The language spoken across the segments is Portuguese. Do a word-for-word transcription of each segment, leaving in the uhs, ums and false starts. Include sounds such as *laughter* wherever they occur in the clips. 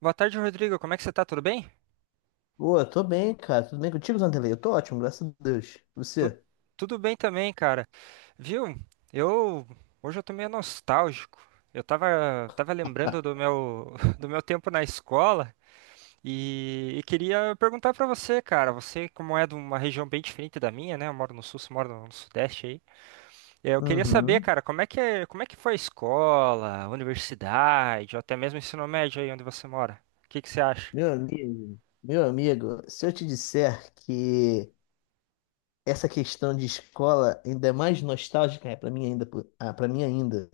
Boa tarde, Rodrigo. Como é que você tá? Tudo bem? Pô, eu tô bem, cara. Tudo bem contigo, Zanderlei? Eu tô ótimo, graças a Deus. Tu- Você? Tudo bem também, cara. Viu? Eu Hoje eu tô meio nostálgico. Eu tava, tava lembrando do meu, *laughs* do meu tempo na escola e, e queria perguntar pra você, cara. Você, como é de uma região bem diferente da minha, né? Eu moro no sul, você mora no sudeste aí. É, Eu queria saber, Uhum. cara, como é que, é- como é que foi a escola, a universidade, ou até mesmo o ensino médio aí onde você mora? O que que você acha? Meu amigo, meu amigo, se eu te disser que essa questão de escola ainda é mais nostálgica, é para mim ainda, pô- ah, para mim ainda,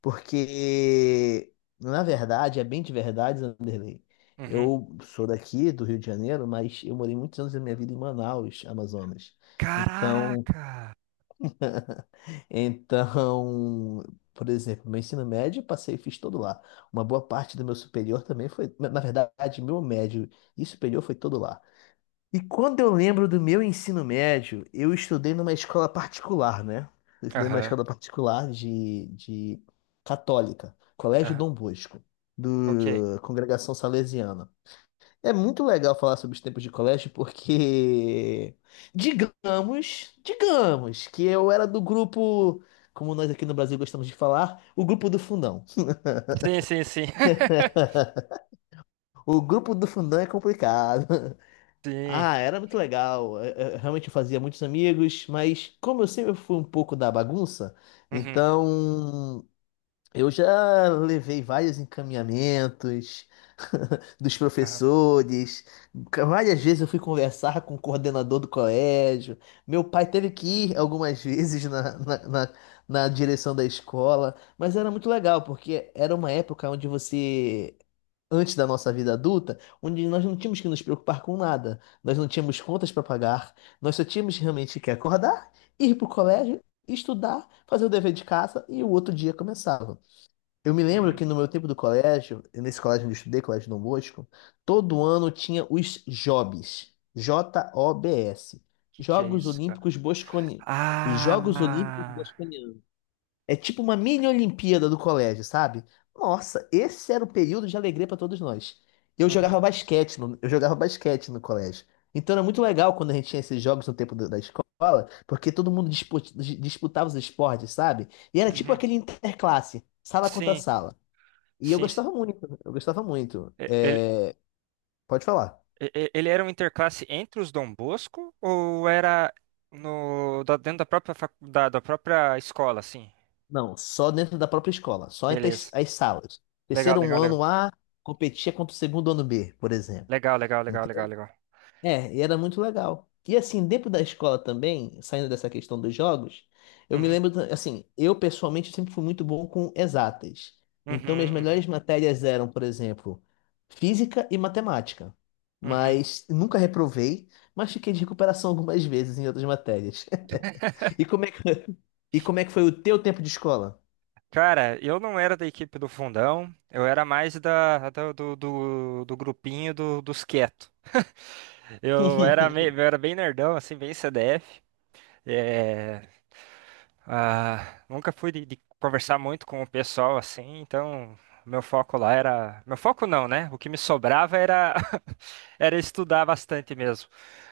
porque na verdade, é bem de verdade, Zanderlei. Uhum. Eu sou daqui do Rio de Janeiro, mas eu morei muitos anos da minha vida em Manaus, Amazonas. Então, Caraca! Então, por exemplo, meu ensino médio eu passei e fiz todo lá. Uma boa parte do meu superior também foi, na verdade, meu médio e superior foi todo lá. E quando eu lembro do meu ensino médio, eu estudei numa escola particular, né? Eu estudei numa Aham, escola particular de, de católica, Colégio aham. Dom Bosco, Ok. do Congregação Salesiana. É muito legal falar sobre os tempos de colégio porque, digamos, digamos que eu era do grupo, como nós aqui no Brasil gostamos de falar, o grupo do fundão. Sim, sim, sim. *laughs* *laughs* O grupo do fundão é complicado. *laughs* Sim. Ah, era muito legal. Eu- eu realmente eu fazia muitos amigos, mas como eu sempre fui um pouco da bagunça, Uhum. então eu já levei vários encaminhamentos *laughs* dos Aham. professores. Várias vezes eu fui conversar com o coordenador do colégio. Meu pai teve que ir algumas *laughs* vezes na, na, na, na direção da escola. Mas era muito legal, porque era uma época onde você. antes da nossa vida adulta, onde nós não tínhamos que nos preocupar com nada, nós não tínhamos contas para pagar, nós só tínhamos realmente que acordar, ir para o colégio, estudar, fazer o dever de casa e o outro dia começava. Eu me lembro Uhum. que no meu tempo do colégio, nesse colégio onde eu estudei, Colégio Dom Bosco, todo ano tinha os JOBs, J O B S, Que que é Jogos isso, cara? Olímpicos Bosconi, os Jogos Olímpicos Ah! Bosconianos. É tipo uma mini Olimpíada do colégio, sabe? Nossa, esse era o período de alegria para todos nós. Eu Uhum. jogava basquete no, eu jogava basquete no colégio. Então era muito legal quando a gente tinha esses jogos no tempo do- da escola, porque todo mundo dispu- dis- disputava os esportes, sabe? E era tipo Uhum. aquele interclasse, sala contra Sim, sala. E eu sim, sim. gostava muito, eu gostava muito. E- Ele, É, pode falar. e- e- ele era um interclasse entre os Dom Bosco ou era no, da- dentro da própria, facu- da, da própria escola, assim? Não, só dentro da própria escola, só entre as, Beleza. as salas. Legal, Terceiro legal, legal. ano A competia contra o segundo ano B, por exemplo. Legal, legal, legal, Ente- legal, legal. É, e era muito legal. E assim, dentro da escola também, saindo dessa questão dos jogos, eu me Uhum. lembro, da- assim, eu pessoalmente sempre fui muito bom com exatas. Então, minhas Uhum. Uhum. melhores matérias eram, por exemplo, física e matemática. Uhum. Mas nunca reprovei, mas fiquei de recuperação algumas vezes em outras matérias. E como é que, *laughs* e como é que foi o teu tempo de escola? Cara, eu não era da equipe do fundão, eu era mais da, da- do, do, do grupinho do- dos quietos. *laughs* Eu era, meio, eu era bem nerdão, assim, bem C D F. É, ah, Nunca fui de, de conversar muito com o pessoal, assim, então meu foco lá era... Meu foco não, né? O que me sobrava era, *laughs* era estudar bastante mesmo.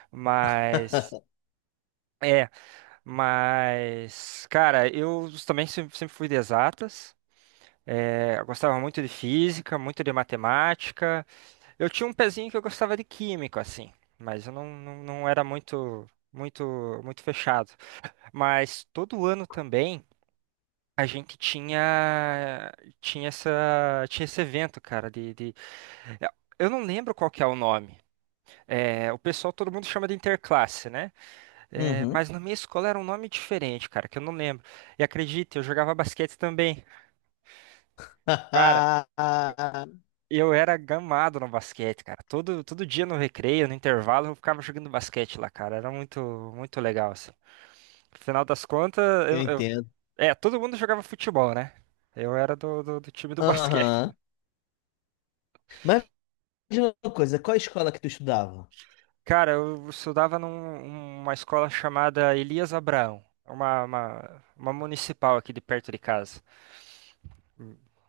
Mas... É, mas, cara, eu também sempre sempre fui de exatas. É, eu gostava muito de física, muito de matemática. Eu tinha um pezinho que eu gostava de químico, assim, mas eu não, não, não era muito, muito, muito fechado. Mas todo ano também a gente tinha, tinha essa, tinha esse evento, cara, de, de- é, eu não lembro qual que é o nome. É, o pessoal, todo mundo chama de interclasse, né? É, Uhum. mas na minha escola era um nome diferente, cara, que eu não lembro. E acredita, eu jogava basquete também. *laughs* Eu era gamado no basquete, cara. Todo, todo dia no recreio, no intervalo, eu ficava jogando basquete lá, cara. Era muito, muito legal, assim. Final das contas, Eu eu, eu- entendo. é, todo mundo jogava futebol, né? Eu era do, do, do time do basquete. Aham. Mas me diz uma coisa, qual a escola que tu estudava? *laughs* Cara, eu estudava numa escola chamada Elias Abraão, uma, uma, uma municipal aqui de perto de casa.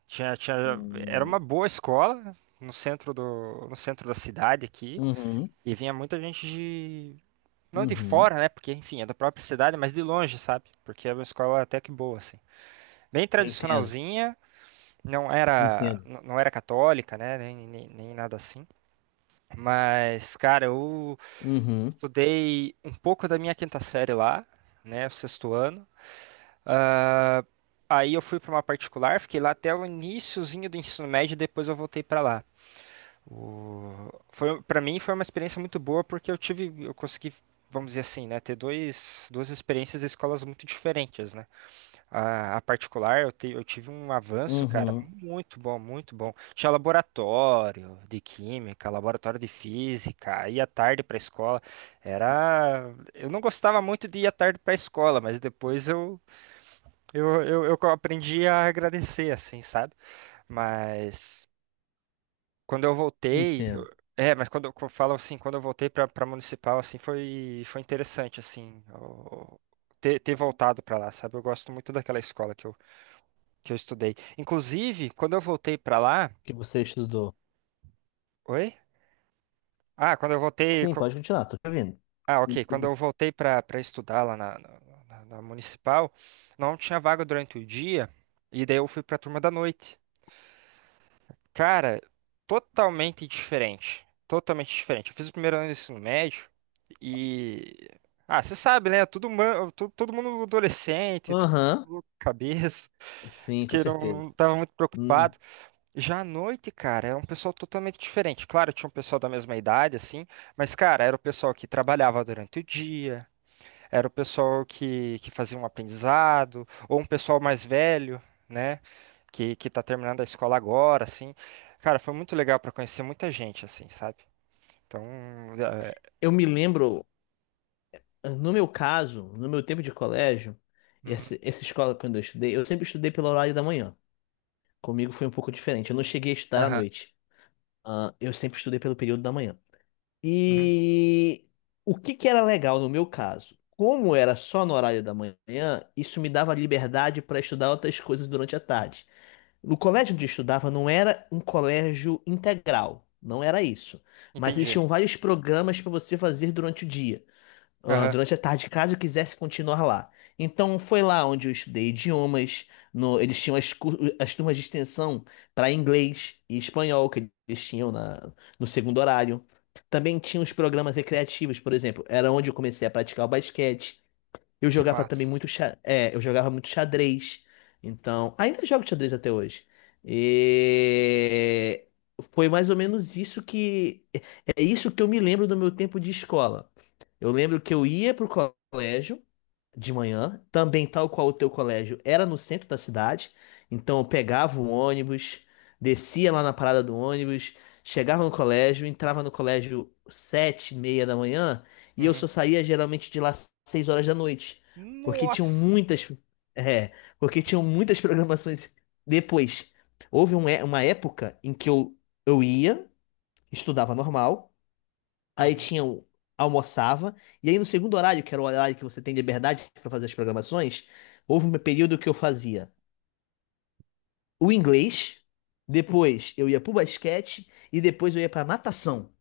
Tinha, tinha, Era uma Hum. boa escola no centro do, no centro da cidade aqui. Uhum. E vinha muita gente. Não de Uhum. fora, né? Porque, enfim, é da própria cidade, mas de longe, sabe? Porque é uma escola até que boa, assim. Bem Eu entendo. tradicionalzinha, não era, Entendo. n- não era católica, né? Nem, nem, nem nada assim. Mas, cara, eu Uhum. estudei um pouco da minha quinta série lá, né? O sexto ano. Ah, aí eu fui pra uma particular, fiquei lá até o iniciozinho do ensino médio, depois eu voltei pra lá. O... Foi, para mim foi uma experiência muito boa porque eu tive, eu consegui, vamos dizer assim, né, ter dois, duas experiências de escolas muito diferentes, né? A, a particular, eu, te- eu tive um avanço, cara, Uhum. muito bom, muito bom. Tinha laboratório de química, laboratório de física, ia tarde para a escola. Era, eu não gostava muito de ir à tarde para a escola, mas depois eu, eu, eu, eu aprendi a agradecer, assim, sabe? Mas quando eu voltei, eu- Entendo. é, mas quando eu co- falo assim, quando eu voltei pra para municipal, assim, foi foi interessante assim, o- ter, ter voltado pra lá, sabe? Eu gosto muito daquela escola que eu que eu estudei. Inclusive, quando eu voltei pra lá, Que você estudou. oi? Ah, quando eu voltei, Sim, co- pode continuar, tô te ouvindo. ah, ok, quando eu voltei pra para estudar lá na, na na na municipal, não tinha vaga durante o dia, e daí eu fui pra turma da noite. Cara, totalmente diferente. Totalmente diferente. Eu fiz o primeiro ano do ensino médio e. Ah, você sabe, né? Tudo, ma- to- todo mundo adolescente, todo Aham. mundo louco de cabeça, Sim, *laughs* com que não, não certeza. tava muito Hum. preocupado. Já à noite, cara, é um pessoal totalmente diferente. Claro, tinha um pessoal da mesma idade, assim, mas, cara, era o pessoal que trabalhava durante o dia. Era o pessoal que, que fazia um aprendizado, ou um pessoal mais velho, né? Que, que tá terminando a escola agora, assim. Cara, foi muito legal para conhecer muita gente, assim, sabe? Então, é... Eu me lembro, no meu caso, no meu tempo de colégio, Uhum. esse- essa escola quando eu estudei, eu sempre estudei pelo horário da manhã. Comigo foi um pouco diferente. Eu não cheguei a estudar à Aham. noite. Ah, eu sempre estudei pelo período da manhã. Uhum. E o que que era legal no meu caso? Como era só no horário da manhã, isso me dava liberdade para estudar outras coisas durante a tarde. No colégio onde eu estudava não era um colégio integral, não era isso. Mas Entendi. existiam vários programas para você fazer durante o dia ah, Aham. durante a tarde, caso eu quisesse continuar lá. Então foi lá onde eu estudei idiomas. no- eles tinham as, cu- as turmas de extensão para inglês e espanhol que eles tinham na, no segundo horário. Também tinha os programas recreativos, por exemplo, era onde eu comecei a praticar o basquete. Eu Que jogava também massa. muito, xa- é, eu jogava muito xadrez. Então, ainda jogo xadrez até hoje. E foi mais ou menos isso que é é isso que eu me lembro do meu tempo de escola. Eu lembro que eu ia pro colégio de manhã, também tal qual o teu colégio era no centro da cidade, então eu pegava o ônibus, descia lá na parada do ônibus, chegava no colégio, entrava no colégio sete e meia da manhã e eu Uhum. só saía geralmente de lá seis horas da noite, porque tinham Nossa! muitas, é, porque tinham muitas *laughs* programações depois. Houve um é- uma época em que eu, eu ia, estudava normal aí Uhum. tinha o- almoçava, e aí no segundo horário, que era o horário que você tem liberdade para fazer as programações, houve um período que eu fazia o inglês, depois eu ia pro basquete e depois eu ia pra natação.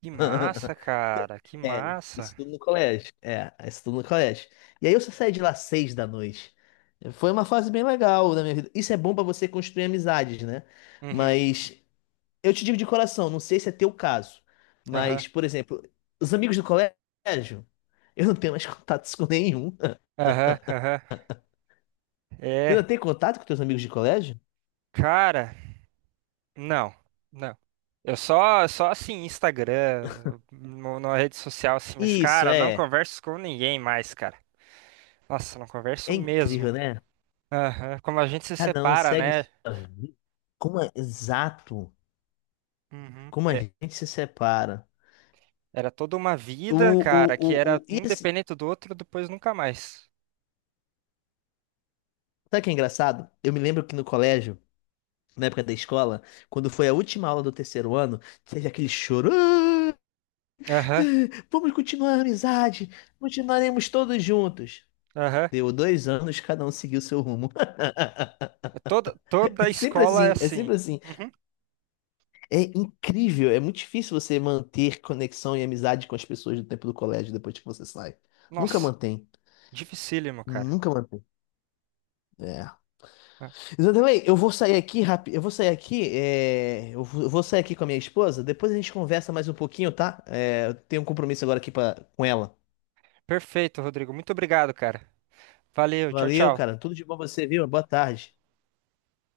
Que massa, cara. Que É, massa. isso tudo no colégio. É, isso tudo no colégio. E aí eu só saí de lá seis da noite. Foi uma fase bem legal da minha vida. Isso é bom pra você construir amizades, né? Uhum. Mas eu te digo de coração, não sei se é teu caso, Aham. mas, por exemplo, os amigos do colégio, eu não tenho mais *laughs* contatos com nenhum. *laughs* Aham. Aham. Tu não É. tem contato com teus amigos de colégio? Cara. Não, não. Eu só, só assim, Instagram, no- numa rede social assim, mas Isso, cara, não é. converso com ninguém mais, cara. Nossa, não converso É mesmo. incrível, né? Aham. Como a gente se Cada um separa, segue né? sua vida. Como é exato, Uhum. como a É, gente se separa. era toda uma O, vida, o, cara, que o, era o... E um assim, dependente do outro, depois nunca mais. sabe o que é engraçado? Eu me lembro que no colégio, na época da escola, quando foi a última aula do terceiro ano, teve aquele choro. "Ah, Aham, vamos continuar a amizade, continuaremos todos juntos. aham. Deu dois anos, cada um seguiu seu rumo. *laughs* É. Toda, toda É a sempre escola é assim, é assim. sempre assim. Uhum. É incrível, é muito difícil você manter conexão e amizade com as pessoas do tempo do colégio depois que você sai. Nunca Nossa, mantém, dificílimo, cara. nunca mantém. É. Ah, Zanderlei, eu vou sair aqui rápido. Eu vou sair aqui. é, Eu vou eu vou sair aqui com a minha esposa. Depois a gente conversa mais um pouquinho, tá? É, Eu tenho um compromisso agora aqui pra... com ela. perfeito, Rodrigo. Muito obrigado, cara. Valeu, tchau, Valeu, cara. tchau. Tudo de bom pra você, viu? Boa tarde.